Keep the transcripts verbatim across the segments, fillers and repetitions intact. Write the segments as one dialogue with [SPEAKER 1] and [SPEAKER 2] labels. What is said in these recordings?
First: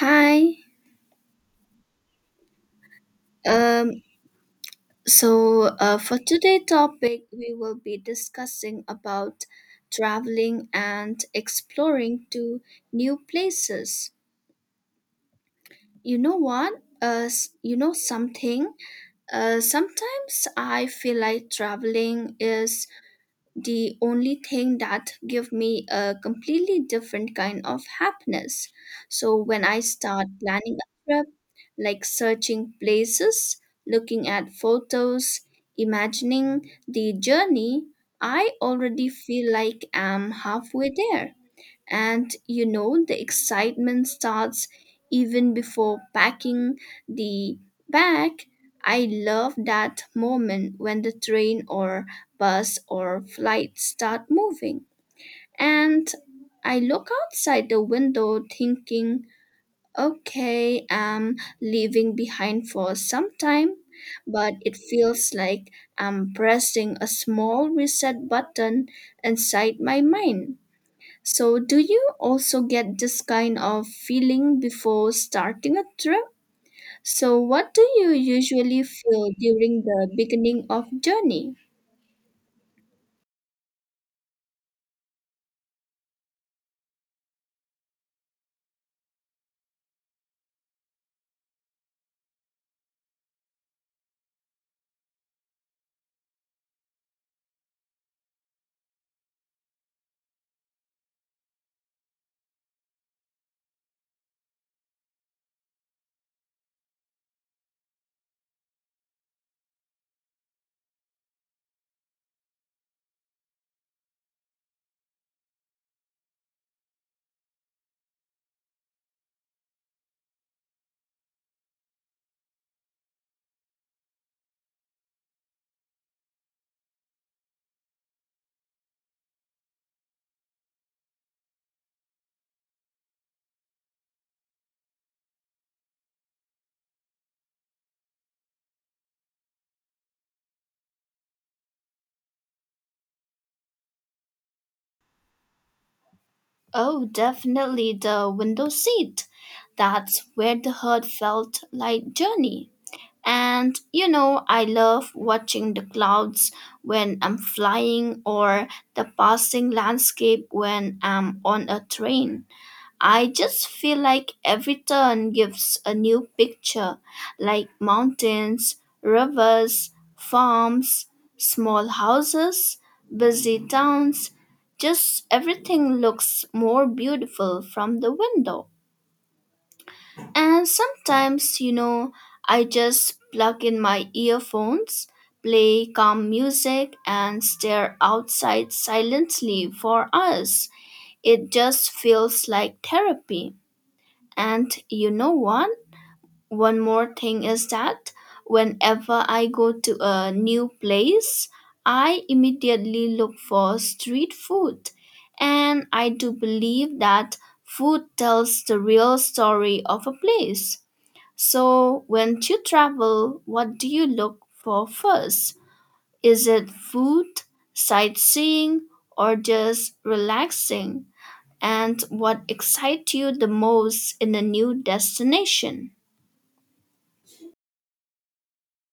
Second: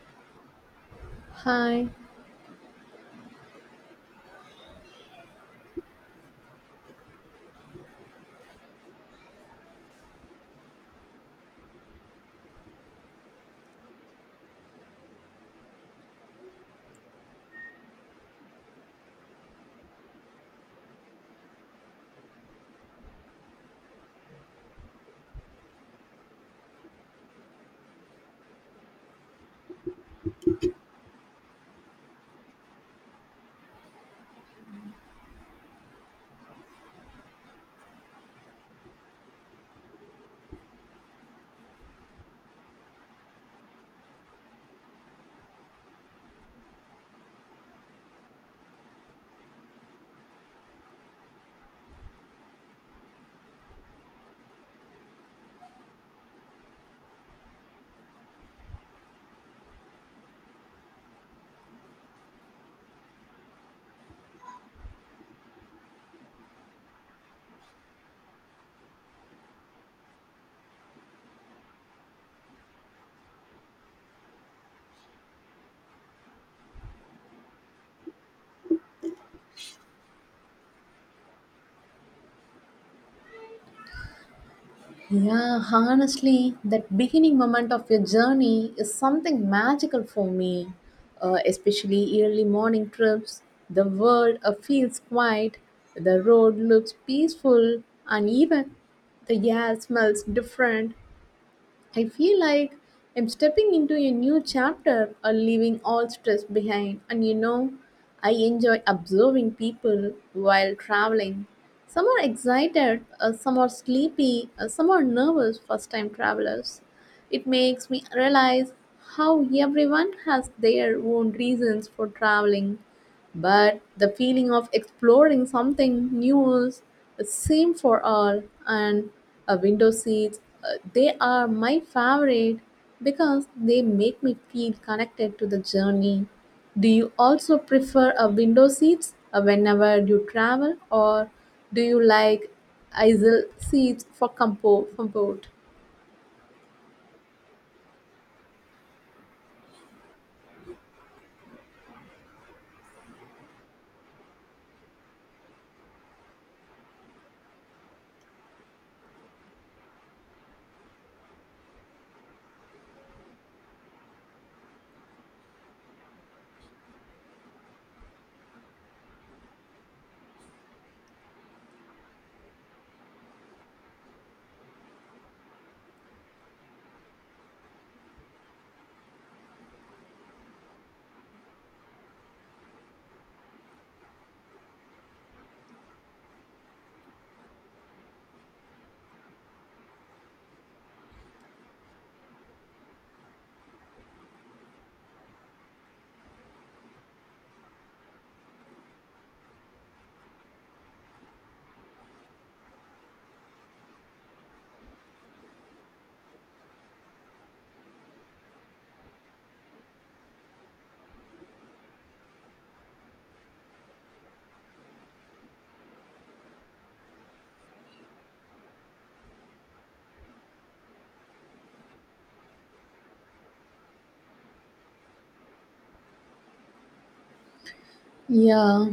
[SPEAKER 1] Hi.
[SPEAKER 2] Hi.
[SPEAKER 1] Um, so uh, for today's topic, we will be discussing about traveling and exploring to new places. You know what? Uh, s- you know something? Uh, sometimes I feel like traveling is the only thing that give me a completely different kind of happiness, so when I start planning a trip, like searching places, looking at photos, imagining the journey, I already feel like I'm halfway there. And you know, the excitement starts even before packing the bag. I love that moment when the train or bus or flight start moving. And I look outside the window thinking, okay, I'm leaving behind for some time, but it feels like I'm pressing a small reset button inside my mind. So, do you also get this kind of feeling before starting a trip? So, what do you usually feel during the beginning of journey?
[SPEAKER 2] Yeah, honestly, that beginning moment of your journey is something magical for me, uh, especially early morning trips. The world uh, feels quiet, the road looks peaceful, and even the air smells different. I feel like I'm stepping into a new chapter or leaving all stress behind. And you know, I enjoy observing people while traveling. Some are excited, uh, some are sleepy, uh, some are nervous first time travelers. It makes me realize how everyone has their own reasons for traveling but the feeling of exploring something new is the same for all, and uh, window seats, uh, they are my favorite because they make me feel connected to the journey. Do you also prefer a window seats uh, whenever you travel, or do you like aisle seats for compo- comfort?
[SPEAKER 1] Oh, definitely the window seat. That's where the herd felt like journey. And you know, I love watching the clouds when I'm flying or the passing landscape when I'm on a train. I just feel like every turn gives a new picture, like mountains, rivers, farms, small houses, busy towns. Just everything looks more beautiful from the window. And sometimes, you know, I just plug in my earphones, play calm music, and stare outside silently for us. It just feels like therapy. And you know what? One more thing is that whenever I go to a new place, I immediately look for street food. And I do believe that food tells the real story of a place. So, when you travel, what do you look for first? Is it food, sightseeing, or just relaxing? And what excites you the most in a new destination?
[SPEAKER 2] Yeah.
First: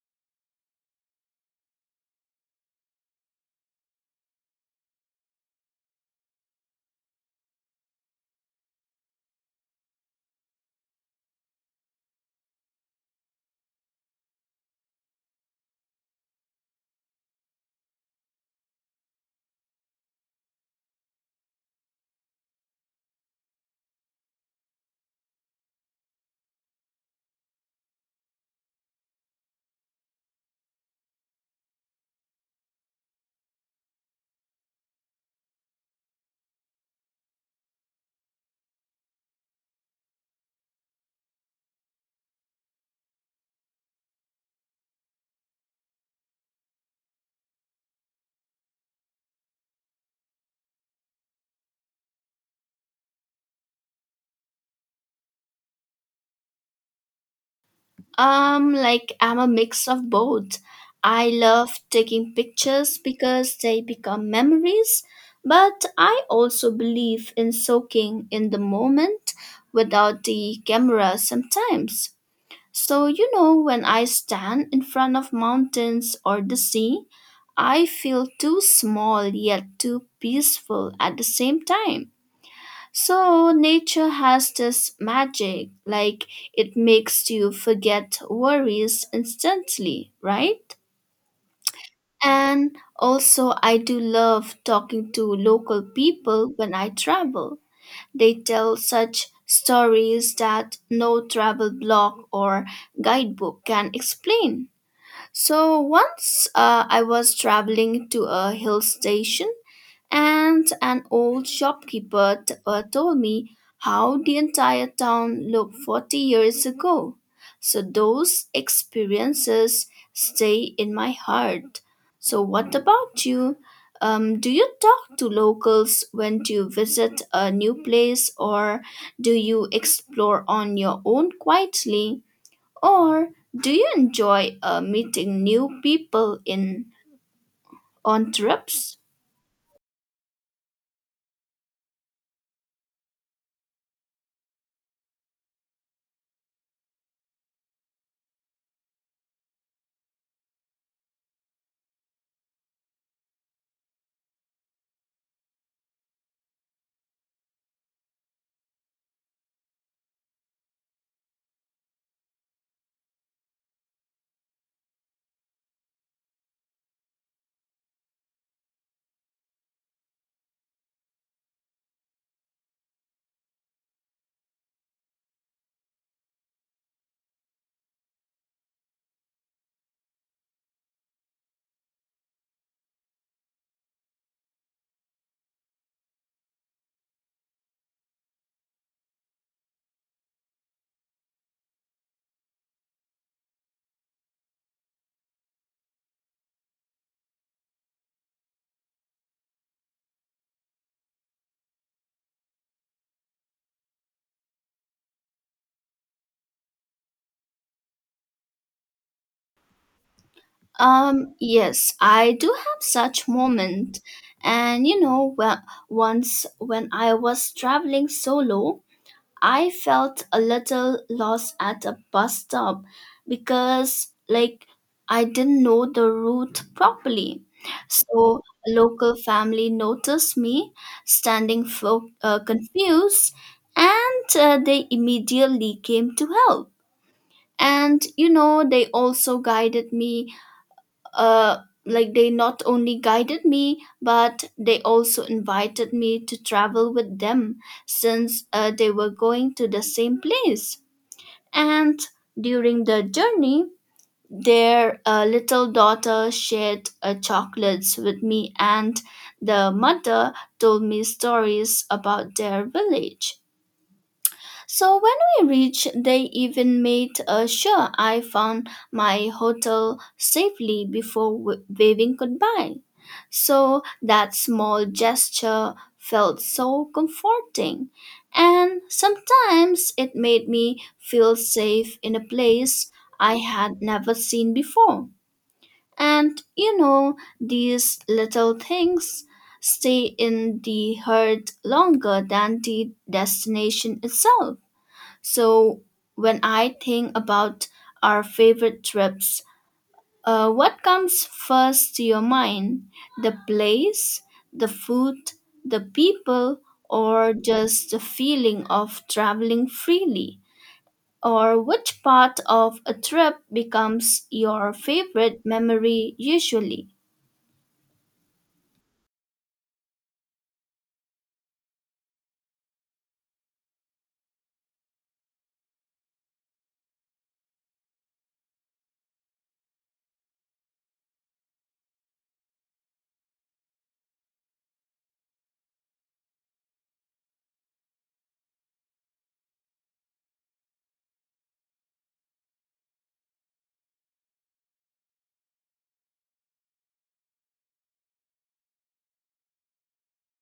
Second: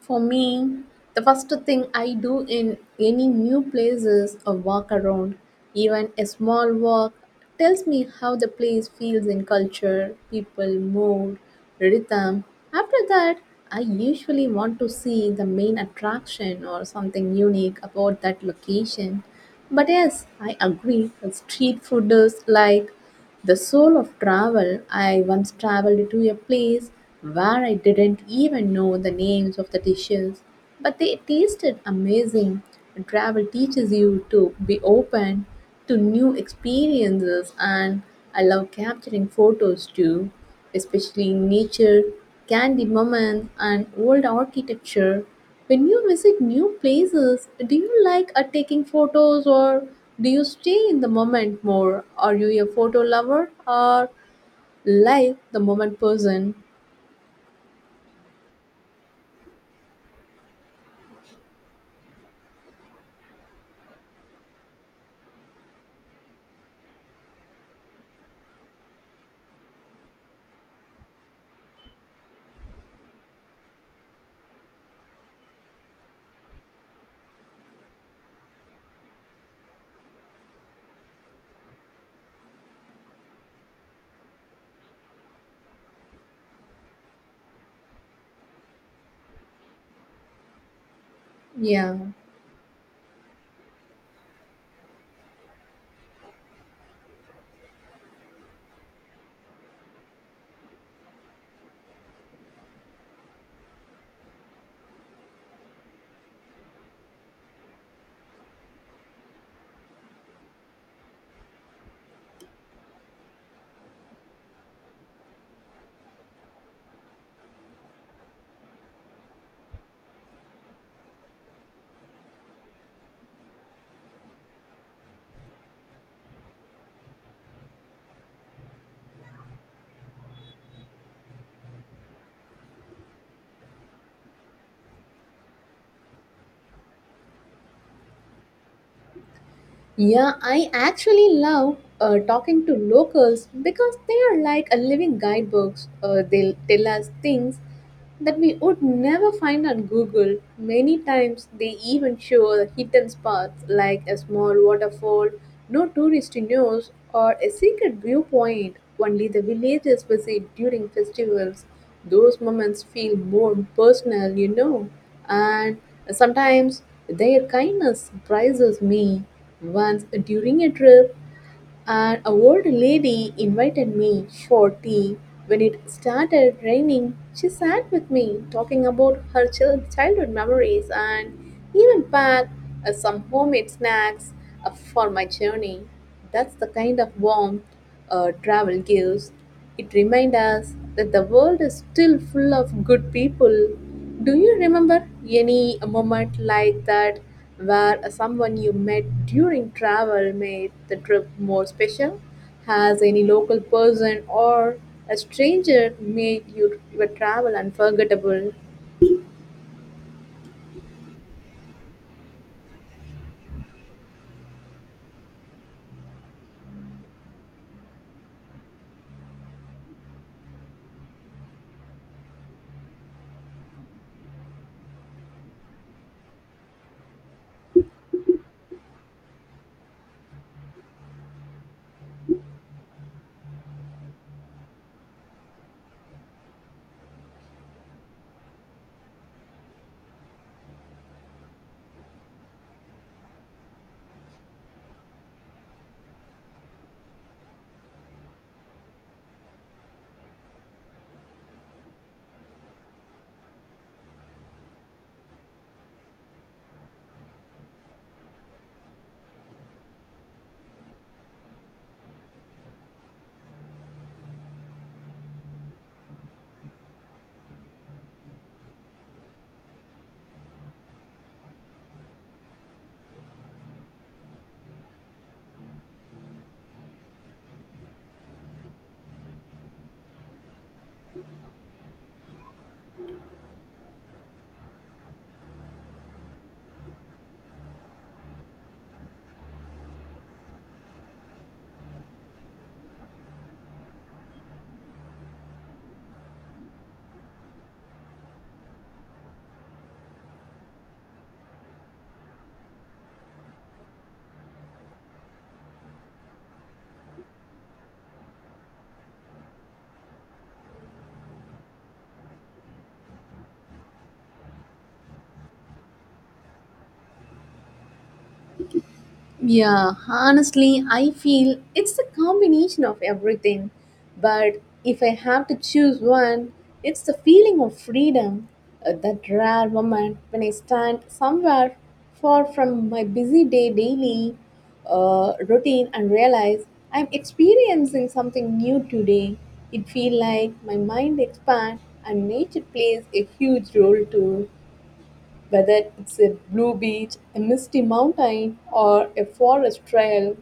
[SPEAKER 2] For me, the first thing I do in any new place is a walk around. Even a small walk tells me how the place feels in culture, people, mood, rhythm. After that, I usually want to see the main attraction or something unique about that location. But yes, I agree, the street food is like the soul of travel. I once traveled to a place where I didn't even know the names of the dishes, but they tasted amazing. Travel teaches you to be open to new experiences, and I love capturing photos too, especially in nature, candy moments, and old architecture. When you visit new places, do you like uh, taking photos or do you stay in the moment more? Are you a photo lover or like the moment person?
[SPEAKER 1] Um, like, I'm a mix of both. I love taking pictures because they become memories, but I also believe in soaking in the moment without the camera sometimes. So, you know, when I stand in front of mountains or the sea, I feel too small yet too peaceful at the same time. So, nature has this magic, like it makes you forget worries instantly, right?
[SPEAKER 2] Yeah.
[SPEAKER 1] And also, I do love talking to local people when I travel. They tell such stories that no travel blog or guidebook can explain. So, once uh, I was traveling to a hill station and an old shopkeeper t- uh, told me how the entire town looked forty years ago. So those experiences stay in my heart. So, what about you? Um, do you talk to locals when you visit a new place, or do you explore on your own quietly, or do you enjoy uh, meeting new people in on trips?
[SPEAKER 2] Yeah, I actually love uh, talking to locals because they are like a living guidebooks. Uh, they'll tell us things that we would never find on Google. Many times they even show the hidden spots like a small waterfall, no tourist knows, or a secret viewpoint only the villagers visit during festivals. Those moments feel more personal, you know, and sometimes their kindness surprises me. Once during a trip, an old lady invited me for tea. When it started raining, she sat with me talking about her chil- childhood memories and even packed uh, some homemade snacks uh, for my journey. That's the kind of warmth uh, travel gives. It reminds us that the world is still full of good people. Do you remember any moment like that where someone you met during travel made the trip more special? Has any local person or a stranger made you, your travel unforgettable?
[SPEAKER 1] Um, yes, I do have such moment. And you know, well, once when I was traveling solo, I felt a little lost at a bus stop because, like, I didn't know the route properly. So a local family noticed me standing fo- uh, confused, and uh, they immediately came to help. And you know, they also guided me uh, like, they not only guided me, but they also invited me to travel with them, since uh, they were going to the same place. And during the journey, their uh, little daughter shared uh, chocolates with me, and the mother told me stories about their village. So when we reached, they even made uh, sure I found my hotel safely before w- waving goodbye. So that small gesture felt so comforting. And sometimes it made me feel safe in a place I had never seen before. And you know, these little things stay in the heart longer than the destination itself. So, when I think about our favorite trips, uh, what comes first to your mind? The place, the food, the people, or just the feeling of traveling freely? Or which part of a trip becomes your favorite memory usually?
[SPEAKER 2] Yeah, honestly, I feel it's a combination of everything. But if I have to choose one, it's the feeling of freedom. Uh, that rare moment when I stand somewhere far from my busy day daily uh, routine and realize I'm experiencing something new today. It feels like my mind expands and nature plays a huge role too. Whether it's a blue beach, a misty mountain, or a forest trail,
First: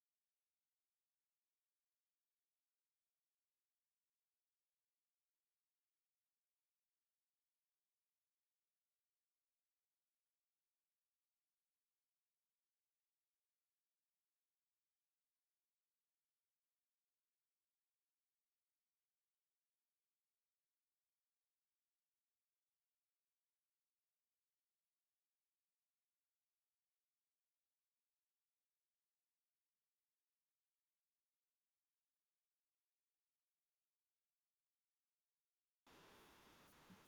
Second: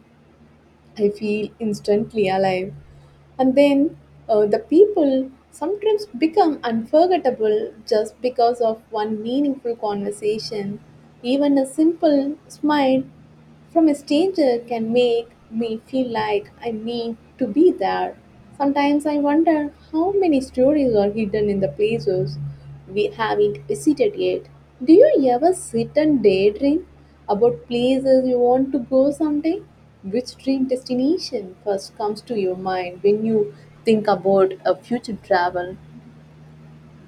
[SPEAKER 2] I feel instantly alive. And then uh, the people sometimes become unforgettable just because of one meaningful conversation. Even a simple smile from a stranger can make me feel like I need to be there. Sometimes I wonder how many stories are hidden in the places we haven't visited yet. Do you ever sit and daydream about places you want to go someday? Which dream destination first comes to your mind when you think about a future travel?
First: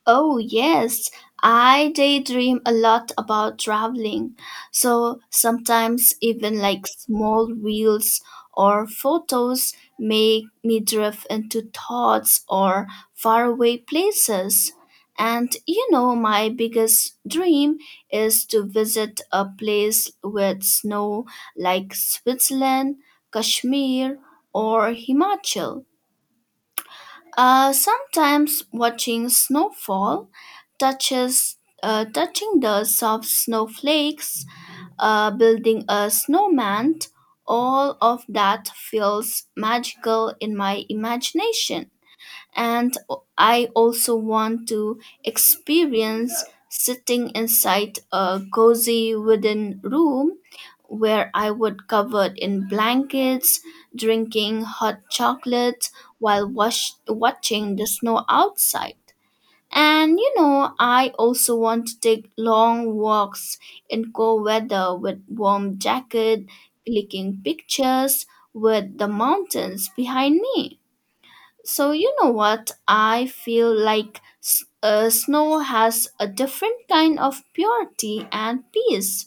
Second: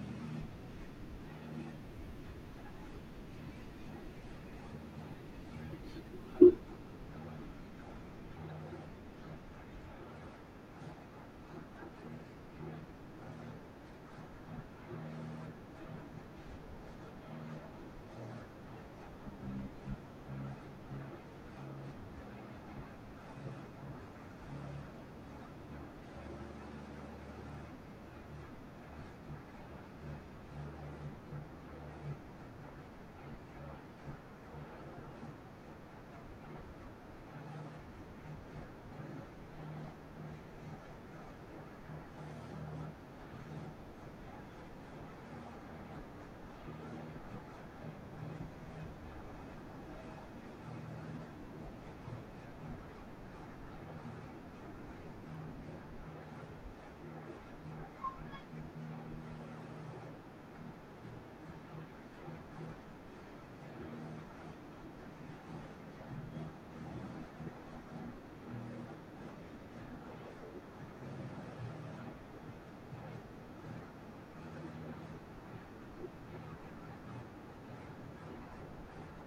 [SPEAKER 1] Oh, yes, I daydream a lot about traveling. So sometimes even like small reels or photos make me drift into thoughts or faraway places. And you know, my biggest dream is to visit a place with snow, like Switzerland, Kashmir, or Himachal. Uh, sometimes watching snowfall touches uh, touching the soft snowflakes, uh, building a snowman, all of that feels magical in my imagination. And I also want to experience sitting inside a cozy wooden room where I would covered in blankets, drinking hot chocolate while wash- watching the snow outside. And you know, I also want to take long walks in cold weather with warm jacket, clicking pictures with the mountains behind me. So, you know what? I feel like s- uh, snow has a different kind of purity and peace.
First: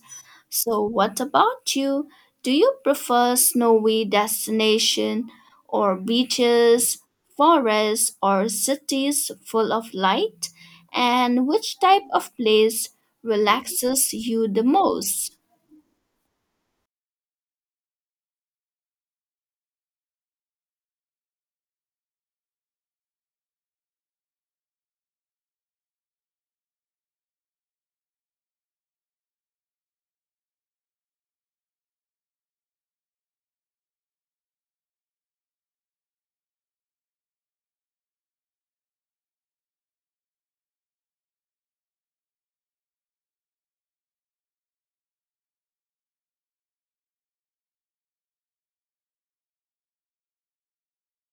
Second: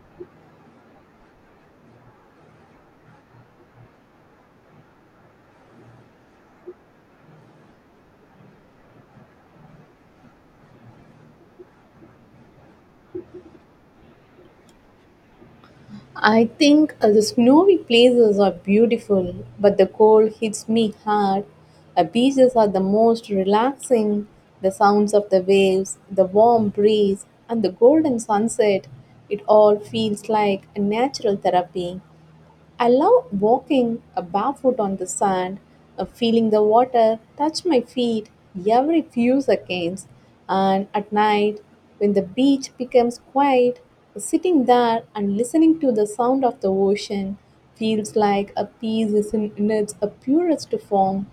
[SPEAKER 1] So, what about you? Do you prefer snowy destination or beaches, forests, or cities full of light? And which type of place relaxes you the most?
[SPEAKER 2] I think uh, the snowy places are beautiful, but the cold hits me hard. Uh, beaches are the most relaxing. The sounds of the waves, the warm breeze, and the golden sunset, it all feels like a natural therapy. I love walking uh, barefoot on the sand, uh, feeling the water touch my feet every few seconds. And at night, when the beach becomes quiet, sitting there and listening to the sound of the ocean feels like a peace is in, in its uh, purest form.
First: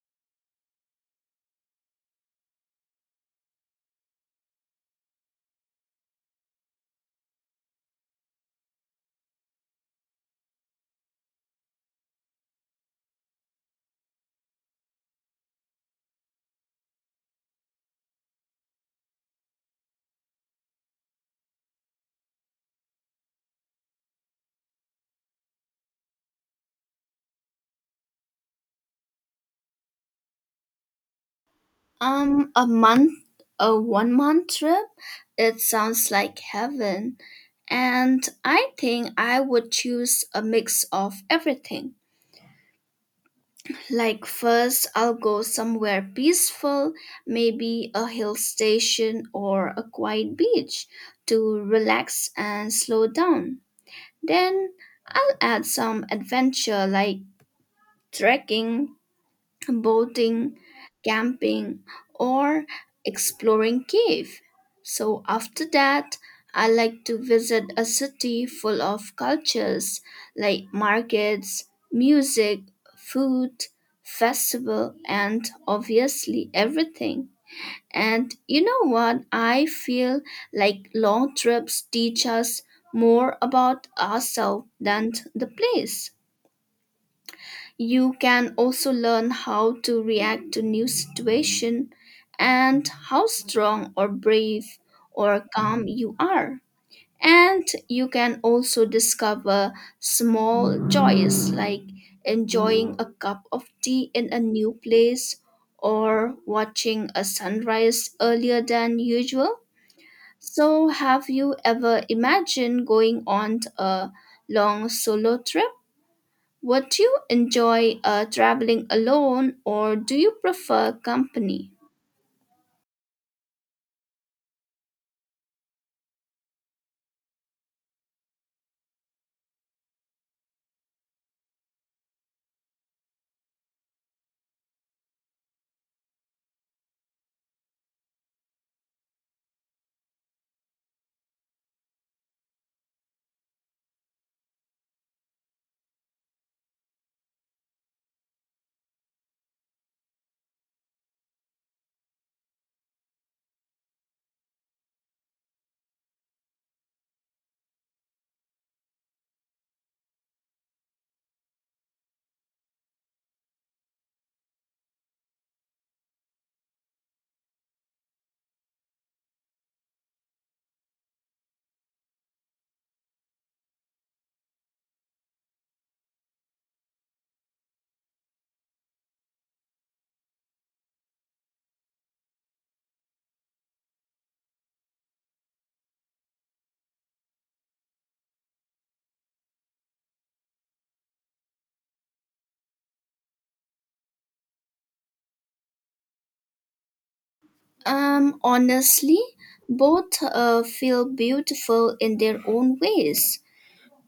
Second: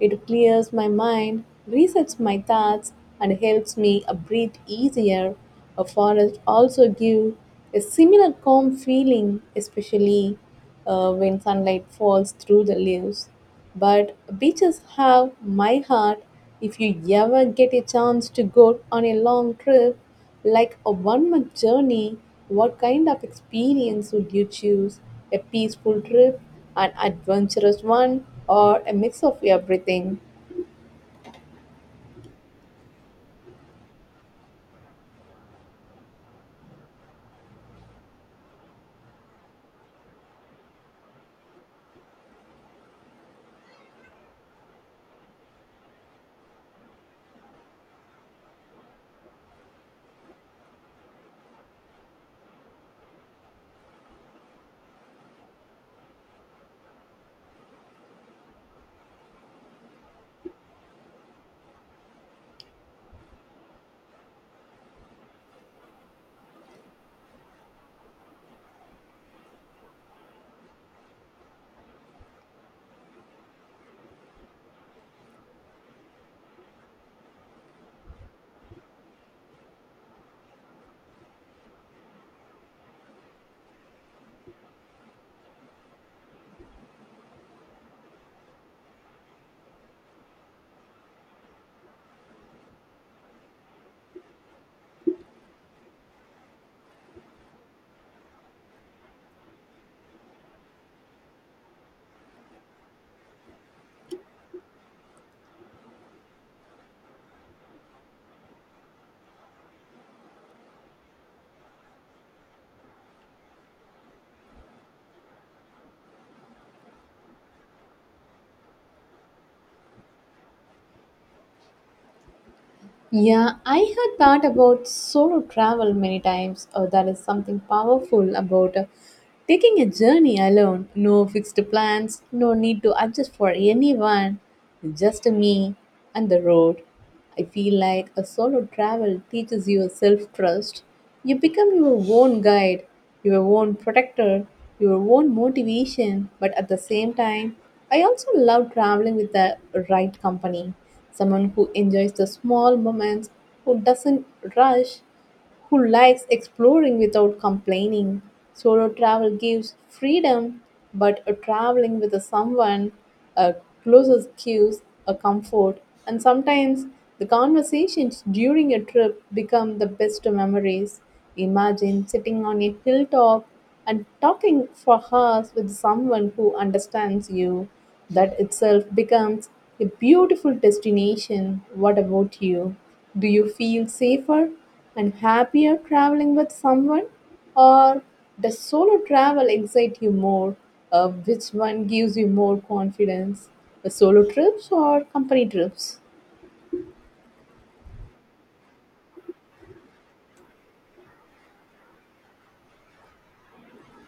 [SPEAKER 2] It clears my mind, resets my thoughts, and helps me uh, breathe easier. A forest also gives a similar calm feeling, especially uh, when sunlight falls through the leaves. But beaches have my heart. If you ever get a chance to go on a long trip, like a one month journey, what kind of experience would you choose? A peaceful trip, an adventurous one, or a mix of everything?
[SPEAKER 1] Um, a month, a one month trip? It sounds like heaven. And I think I would choose a mix of everything. Like, first, I'll go somewhere peaceful, maybe a hill station or a quiet beach to relax and slow down. Then, I'll add some adventure like trekking, boating, camping, or exploring cave. So after that, I like to visit a city full of cultures like markets, music, food, festival, and obviously everything. And you know what? I feel like long trips teach us more about ourselves than the place. You can also learn how to react to new situation, and how strong or brave or calm you are. And you can also discover small joys like enjoying a cup of tea in a new place or watching a sunrise earlier than usual. So, have you ever imagined going on a long solo trip? Would you enjoy uh, traveling alone, or do you prefer company?
[SPEAKER 2] Yeah, I had thought about solo travel many times. Oh, that is something powerful about uh, taking a journey alone. No fixed plans, no need to adjust for anyone, just me and the road. I feel like a solo travel teaches you self trust. You become your own guide, your own protector, your own motivation, but at the same time, I also love traveling with the right company someone who enjoys the small moments, who doesn't rush, who likes exploring without complaining. Solo travel gives freedom, but a traveling with a someone a closes gives a comfort, and sometimes the conversations during a trip become the best memories. Imagine sitting on a hilltop and talking for hours with someone who understands you, that itself becomes a beautiful destination. What about you? Do you feel safer and happier traveling with someone? Or does solo travel excite you more? Uh, which one gives you more confidence? The solo trips or company trips?
[SPEAKER 1] Um, honestly, both uh, feel beautiful in their own ways.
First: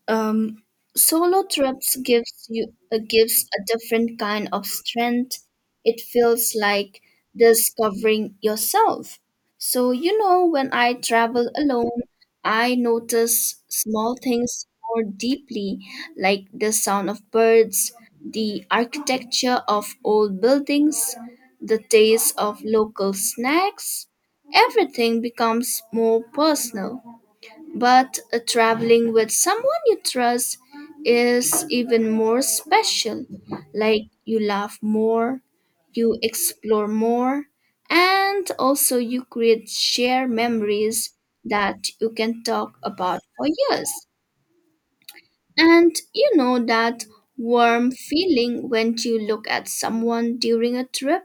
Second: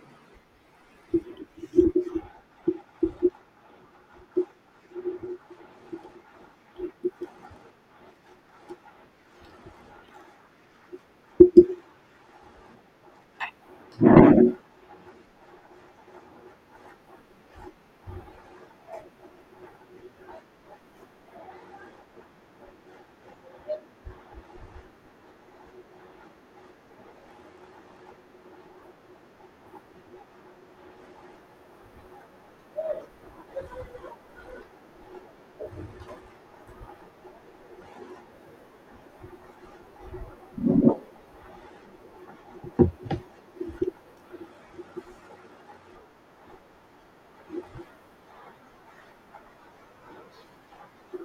[SPEAKER 1] Um, Solo trips gives you uh, gives a different kind of strength. It feels like discovering yourself. So you know, when I travel alone, I notice small things more deeply, like the sound of birds, the architecture of old buildings, the taste of local snacks. Everything becomes more personal. But uh, traveling with someone you trust is even more special. Like, you laugh more, you explore more, and also you create shared memories that you can talk about for years. And you know that warm feeling when you look at someone during a trip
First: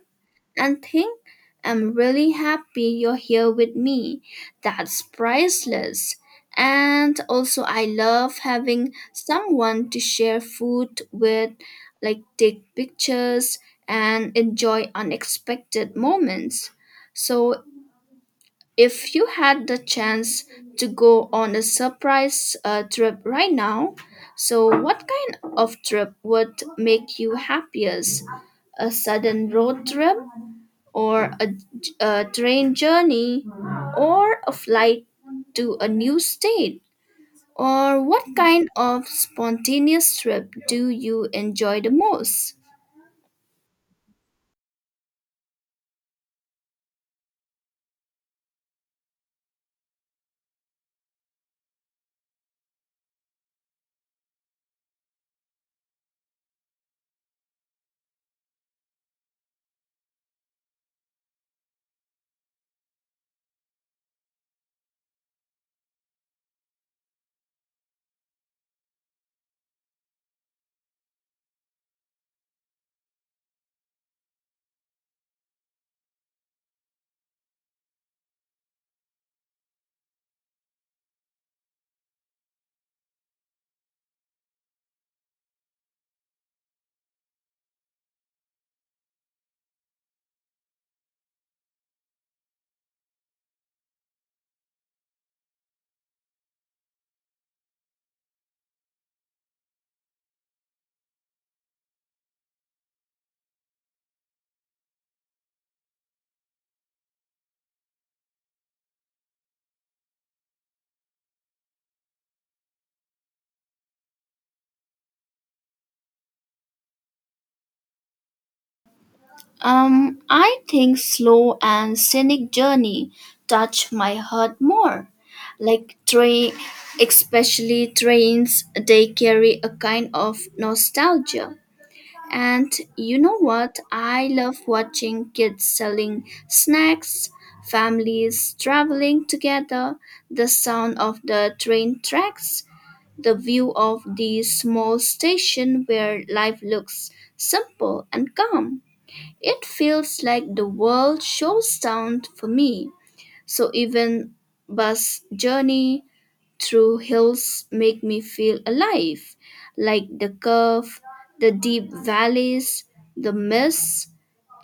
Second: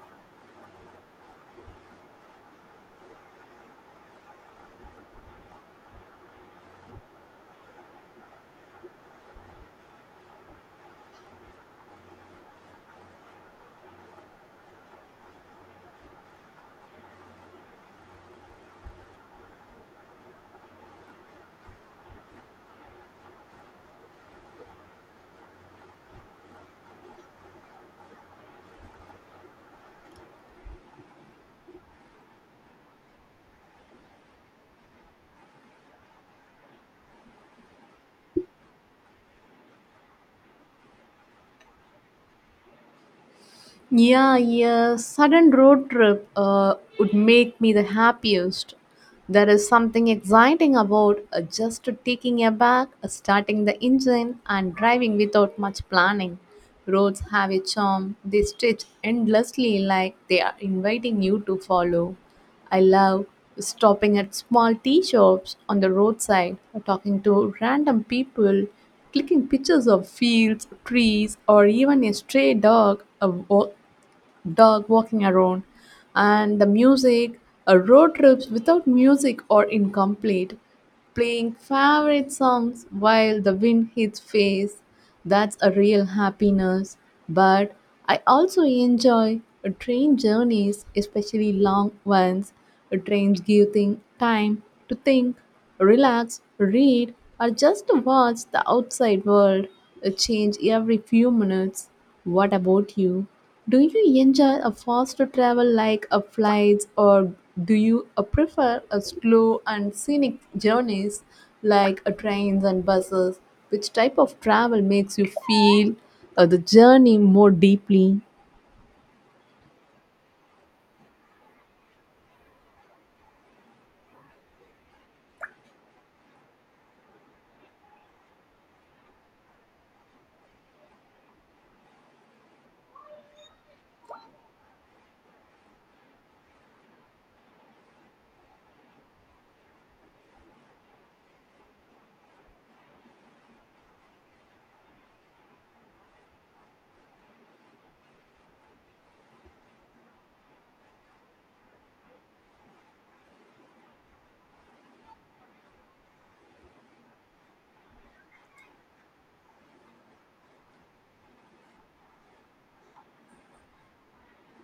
[SPEAKER 1] and think, I'm really happy you're here with me. That's priceless. And also, I love having someone to share food with, like take pictures and enjoy unexpected moments. So, if you had the chance to go on a surprise uh, trip right now, so what kind of trip would make you happiest? A sudden road trip, or a, j- a train journey, or a flight to a new state? Or what kind of spontaneous trip do you enjoy the most?
[SPEAKER 2] Yeah, yeah. Sudden road trip uh, would make me the happiest. There is something exciting about uh, just taking a back, uh, starting the engine, and driving without much planning. Roads have a charm. They stretch endlessly like they are inviting you to follow. I love stopping at small tea shops on the roadside, or talking to random people, clicking pictures of fields, trees, or even a stray dog. uh, wa- dog walking around, and the music. A road trips without music are incomplete. Playing favorite songs while the wind hits face, that's a real happiness. But I also enjoy uh, train journeys, especially long ones. Uh, Trains give thing time to think, relax, read, or just to watch the outside world uh, change every few minutes. What about you? Do you enjoy a faster travel like a flights or do you uh, prefer a slow and scenic journeys like a trains and buses? Which type of travel makes you feel uh, the journey more deeply?
[SPEAKER 1] Um, I think slow and scenic journey touch my heart more. Like train, especially trains, they carry a kind of nostalgia. And you know what? I love watching kids selling snacks, families traveling together, the sound of the train tracks, the view of the small station where life looks simple and calm. It feels like the world shows down for me, so even bus journey through hills make me feel alive, like the curve, the deep valleys, the mist,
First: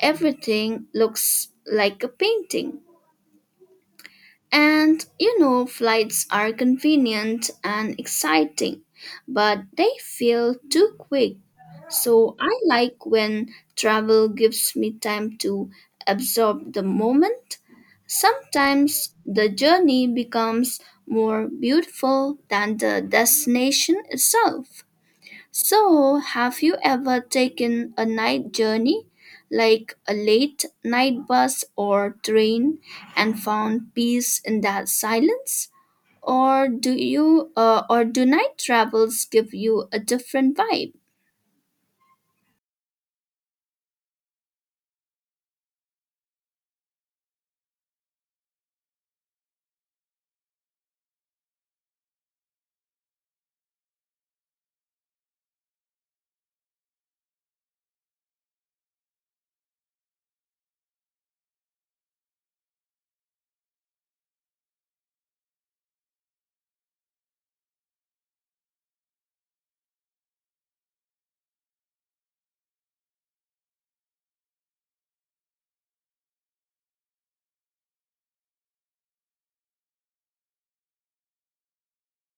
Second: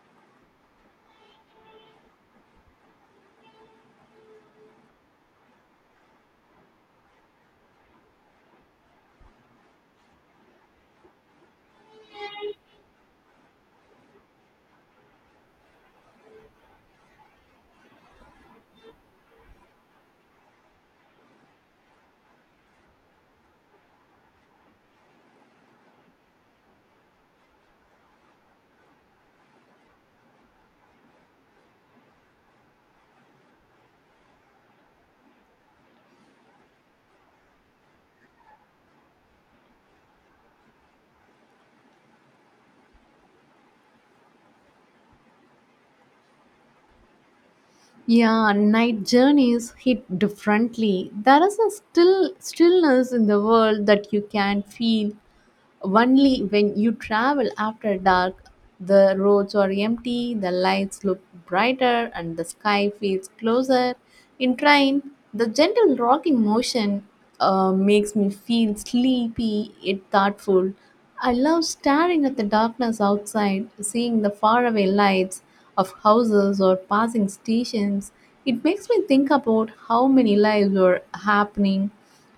[SPEAKER 1] everything looks like a painting. And you know, flights are convenient and exciting, but they feel too quick. So I like when travel gives me time to absorb the moment. Sometimes the journey becomes more beautiful than the destination itself. So, have you ever taken a night journey, like a late night bus or train, and found peace in that silence? Or do you, uh, or do night travels give you a different vibe?
[SPEAKER 2] Yeah, night journeys hit differently. There is a still stillness in the world that you can feel only when you travel after dark, the roads are empty, the lights look brighter, and the sky feels closer. In train, the gentle rocking motion uh, makes me feel sleepy yet thoughtful. I love staring at the darkness outside, seeing the faraway lights of houses or passing stations. It makes me think about how many lives are happening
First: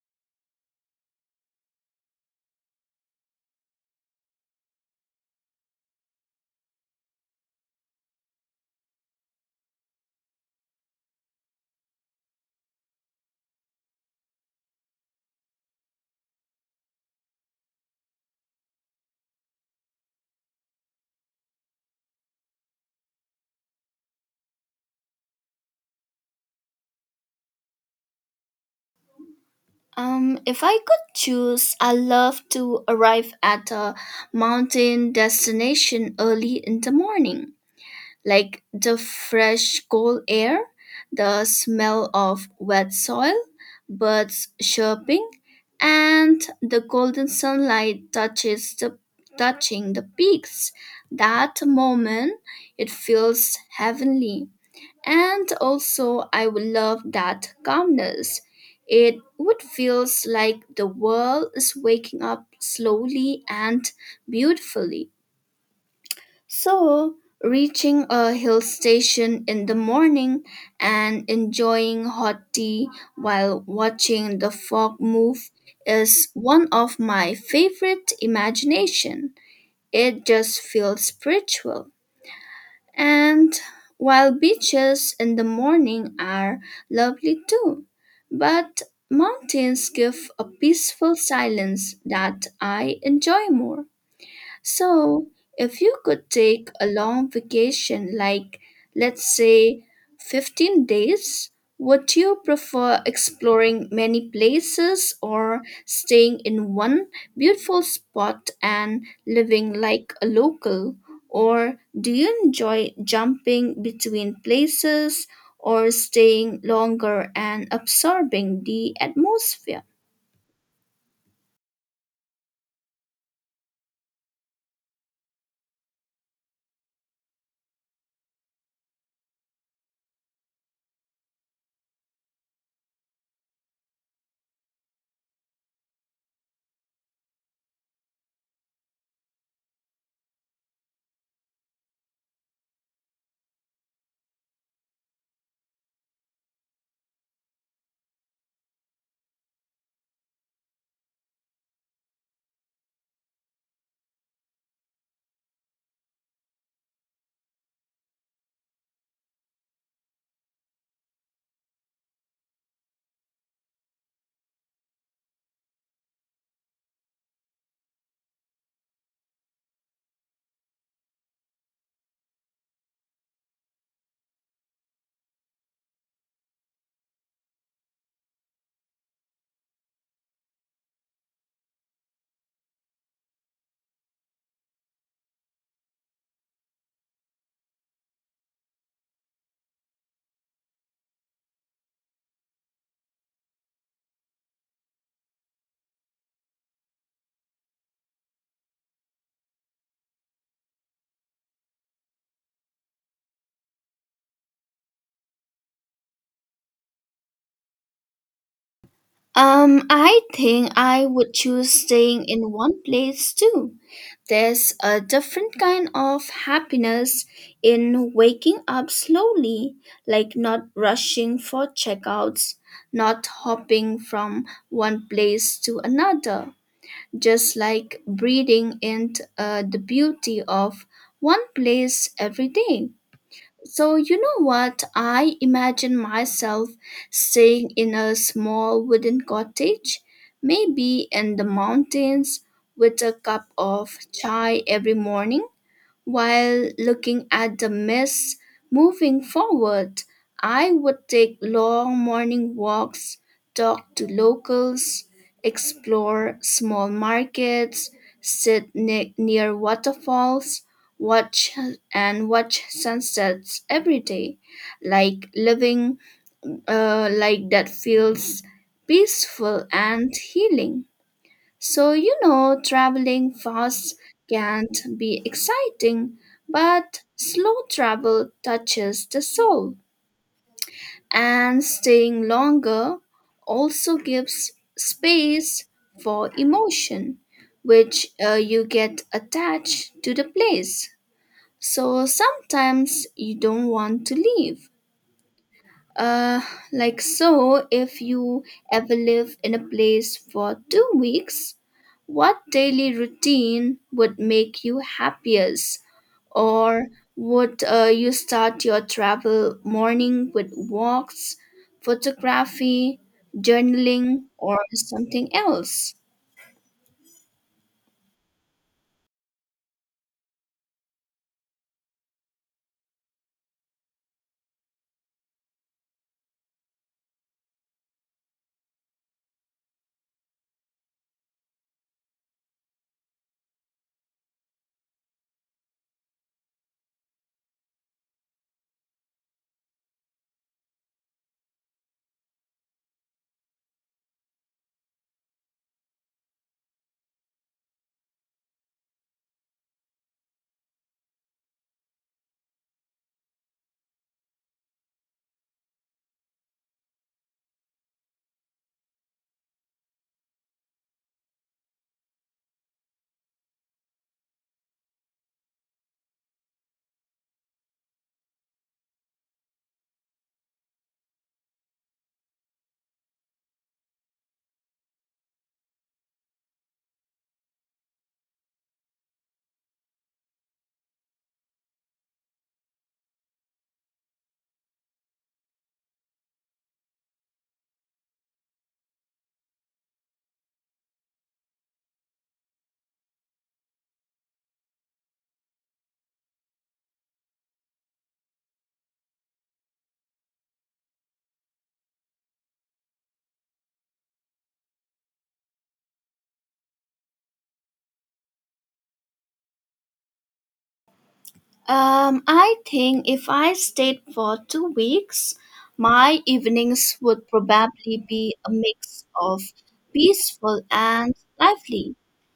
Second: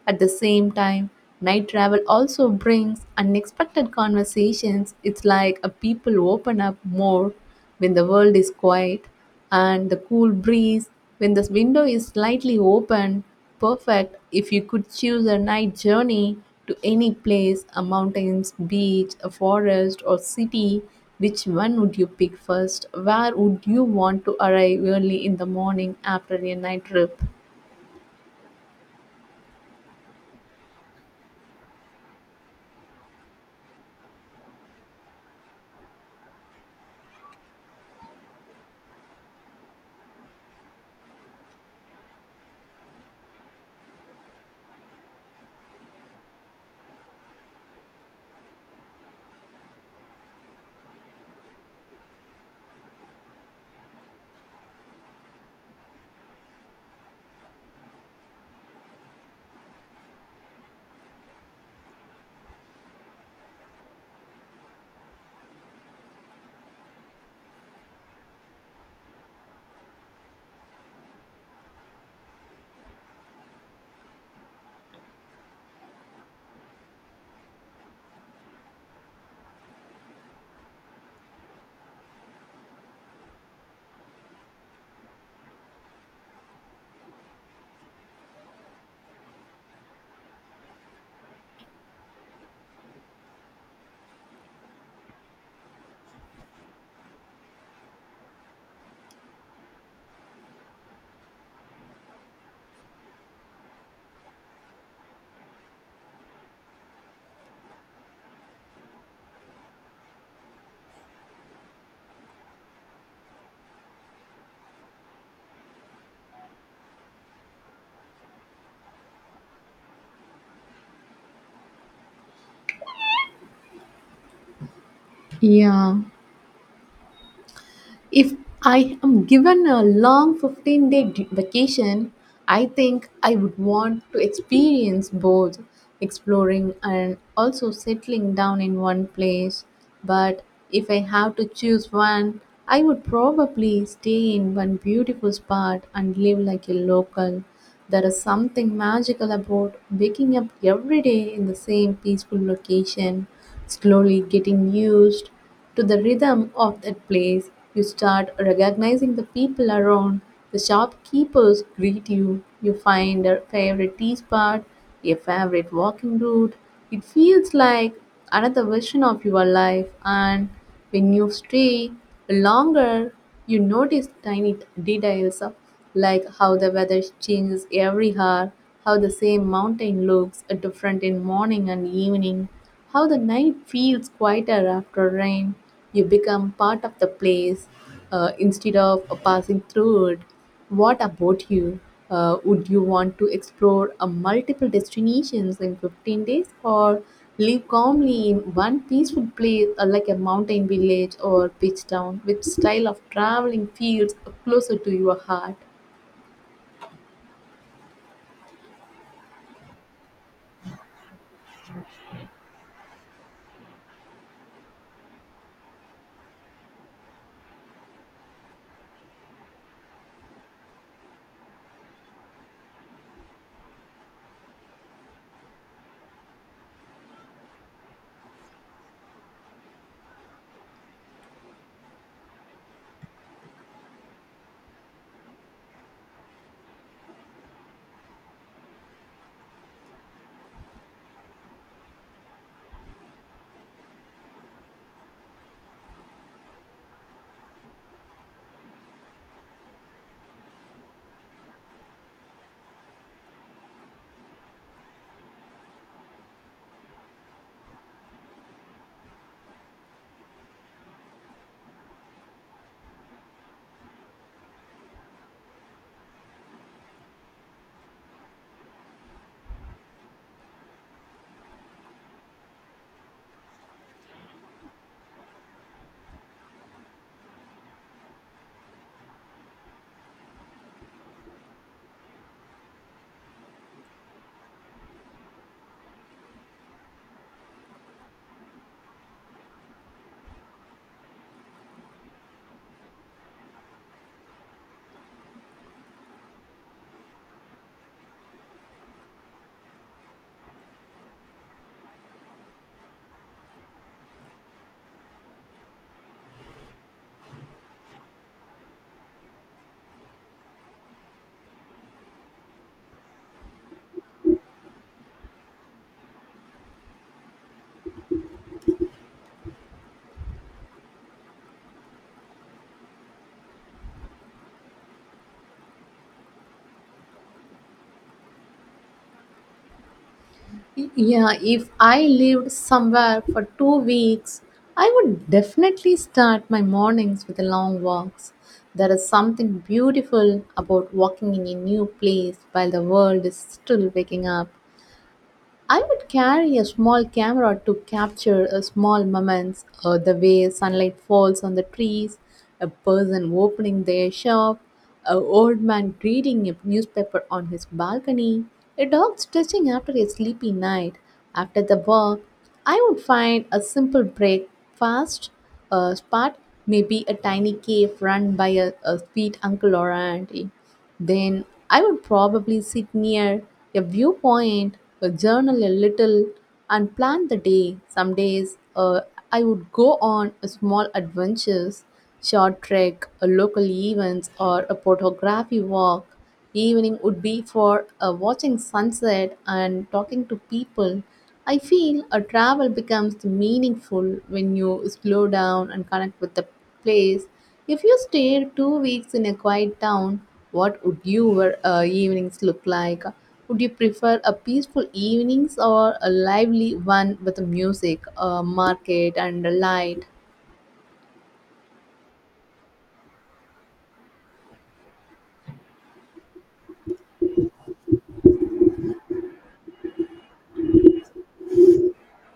[SPEAKER 2] at the same time, night travel also brings unexpected conversations. It's like a people open up more when the world is quiet and the cool breeze when the window is slightly open. Perfect if you could choose a night journey to any place, a mountains, beach, a forest or city. Which one would you pick first? Where would you want to arrive early in the morning after a night trip?
[SPEAKER 1] Um, if I could choose, I love to arrive at a mountain destination early in the morning, like the fresh cold air, the smell of wet soil, birds chirping, and the golden sunlight touches the touching the peaks. That moment it feels heavenly. And also I would love that calmness. It would feels like the world is waking up slowly and beautifully. So, reaching a hill station in the morning and enjoying hot tea while watching the fog move is one of my favorite imagination. It just feels spiritual. And while beaches in the morning are lovely too, but mountains give a peaceful silence that I enjoy more. So, if you could take a long vacation, like let's say fifteen days, would you prefer exploring many places or staying in one beautiful spot and living like a local? Or do you enjoy jumping between places or staying longer and absorbing the atmosphere?
[SPEAKER 2] Yeah, if I am given a long fifteen day d- vacation, I think I would want to experience both exploring and also settling down in one place. But if I have to choose one, I would probably stay in one beautiful spot and live like a local. There is something magical about waking up every day in the same peaceful location, slowly getting used to the rhythm of that place. You start recognizing the people around. The shopkeepers greet you. You find a favorite tea spot, a favorite walking route. It feels like another version of your life, and when you stay longer, you notice tiny details like how the weather changes every hour, how the same mountain looks different in morning and evening, how the night feels quieter after rain. You become part of the place uh, instead of uh, passing through it. What about you? Uh, would you want to explore uh, multiple destinations in fifteen days or live calmly in one peaceful place uh, like a mountain village or beach town? Which style of traveling feels closer to your heart?
[SPEAKER 1] Um, I think I would choose staying in one place too. There's a different kind of happiness in waking up slowly, like not rushing for checkouts, not hopping from one place to another, just like breathing in uh, the beauty of one place every day. So, you know what? I imagine myself staying in a small wooden cottage, maybe in the mountains, with a cup of chai every morning while looking at the mist moving forward, I would take long morning walks, talk to locals, explore small markets, sit ne- near waterfalls, watch and watch sunsets every day. Like living uh, like that feels peaceful and healing. So, you know, traveling fast can be exciting, but slow travel touches the soul. And staying longer also gives space for emotion, which uh, you get attached to the place. So sometimes you don't want to leave. Uh, like, so, if you ever live in a place for two weeks, what daily routine would make you happiest? Or would uh, you start your travel morning with walks, photography, journaling, or something else?
[SPEAKER 2] Yeah, if I lived somewhere for two weeks, I would definitely start my mornings with long walks. There is something beautiful about walking in a new place while the world is still waking up. I would carry a small camera to capture uh, small moments, uh, the way sunlight falls on the trees, a person opening their shop, an old man reading a newspaper on his balcony, a dog stretching after a sleepy night. After the walk, I would find a simple breakfast uh, spot, maybe a tiny cave run by a, a sweet uncle or auntie. Then I would probably sit near a viewpoint, a journal a little, and plan the day. Some days uh, I would go on a small adventures, short trek, a local events, or a photography walk evening would be for uh, watching sunset and talking to people. I feel a travel becomes meaningful when you slow down and connect with the place. If you stayed two weeks in a quiet town, what would your uh, evenings look like? Would you prefer a peaceful evenings or a lively one with music, a market, and a light?
[SPEAKER 1] Um, I think if I stayed for two weeks, my evenings would probably be a mix of peaceful and lively.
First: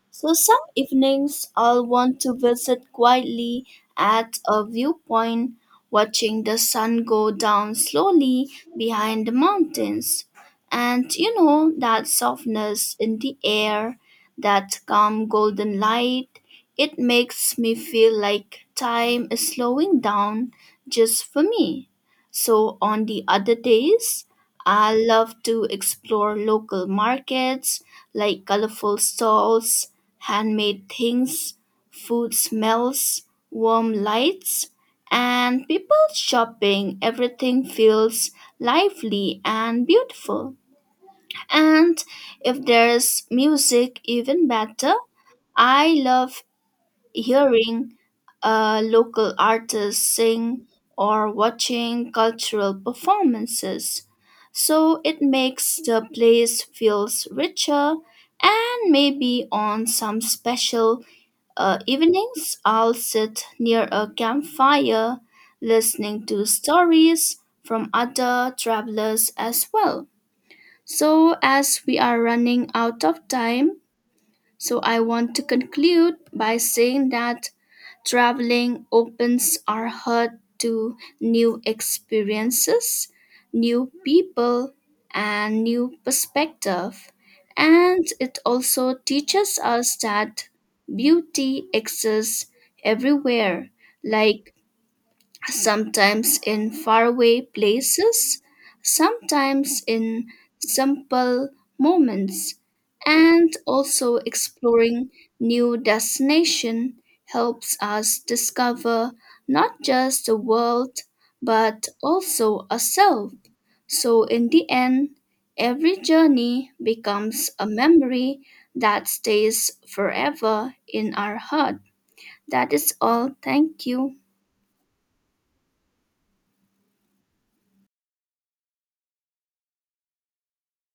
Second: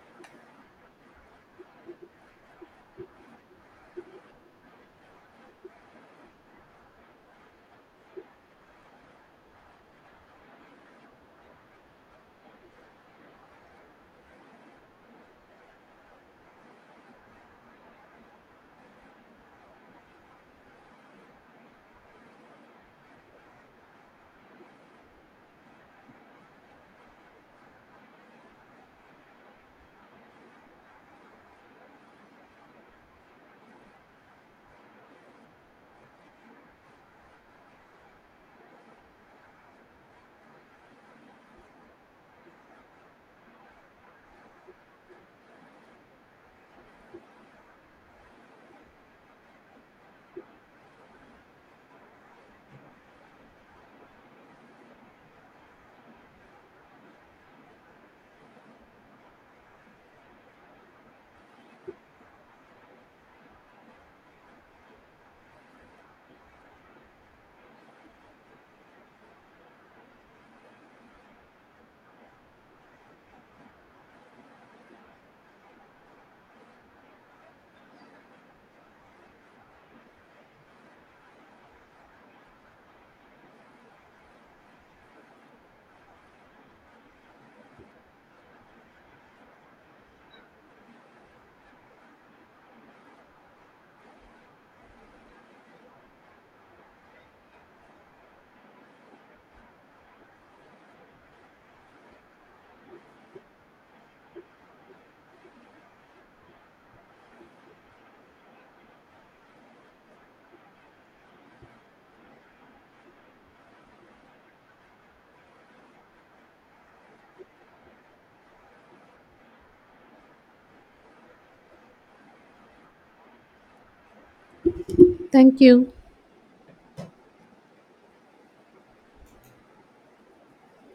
[SPEAKER 1] So some evenings I'll want to visit quietly at a viewpoint, watching the sun go down slowly behind the mountains. And you know, that softness in the air, that calm golden light, it makes me feel like time is slowing down just for me. So on the other days, I love to explore local markets like colorful stalls, handmade things, food smells, warm lights, and people shopping. Everything feels lively and beautiful. And if there's music, even better. I love hearing a local artist sing or watching cultural performances. So it makes the place feels richer. And maybe on some special uh, evenings, I'll sit near a campfire listening to stories from other travelers as well. So, as we are running out of time, so I want to conclude by saying that traveling opens our heart to new experiences, new people, and new perspective. And it also teaches us that beauty exists everywhere, like sometimes in faraway places, sometimes in simple moments, and also exploring new destination helps us discover not just the world but also ourselves. So in the end, every journey becomes a memory that stays forever in our heart. That is all. Thank you.
[SPEAKER 2] Thank you.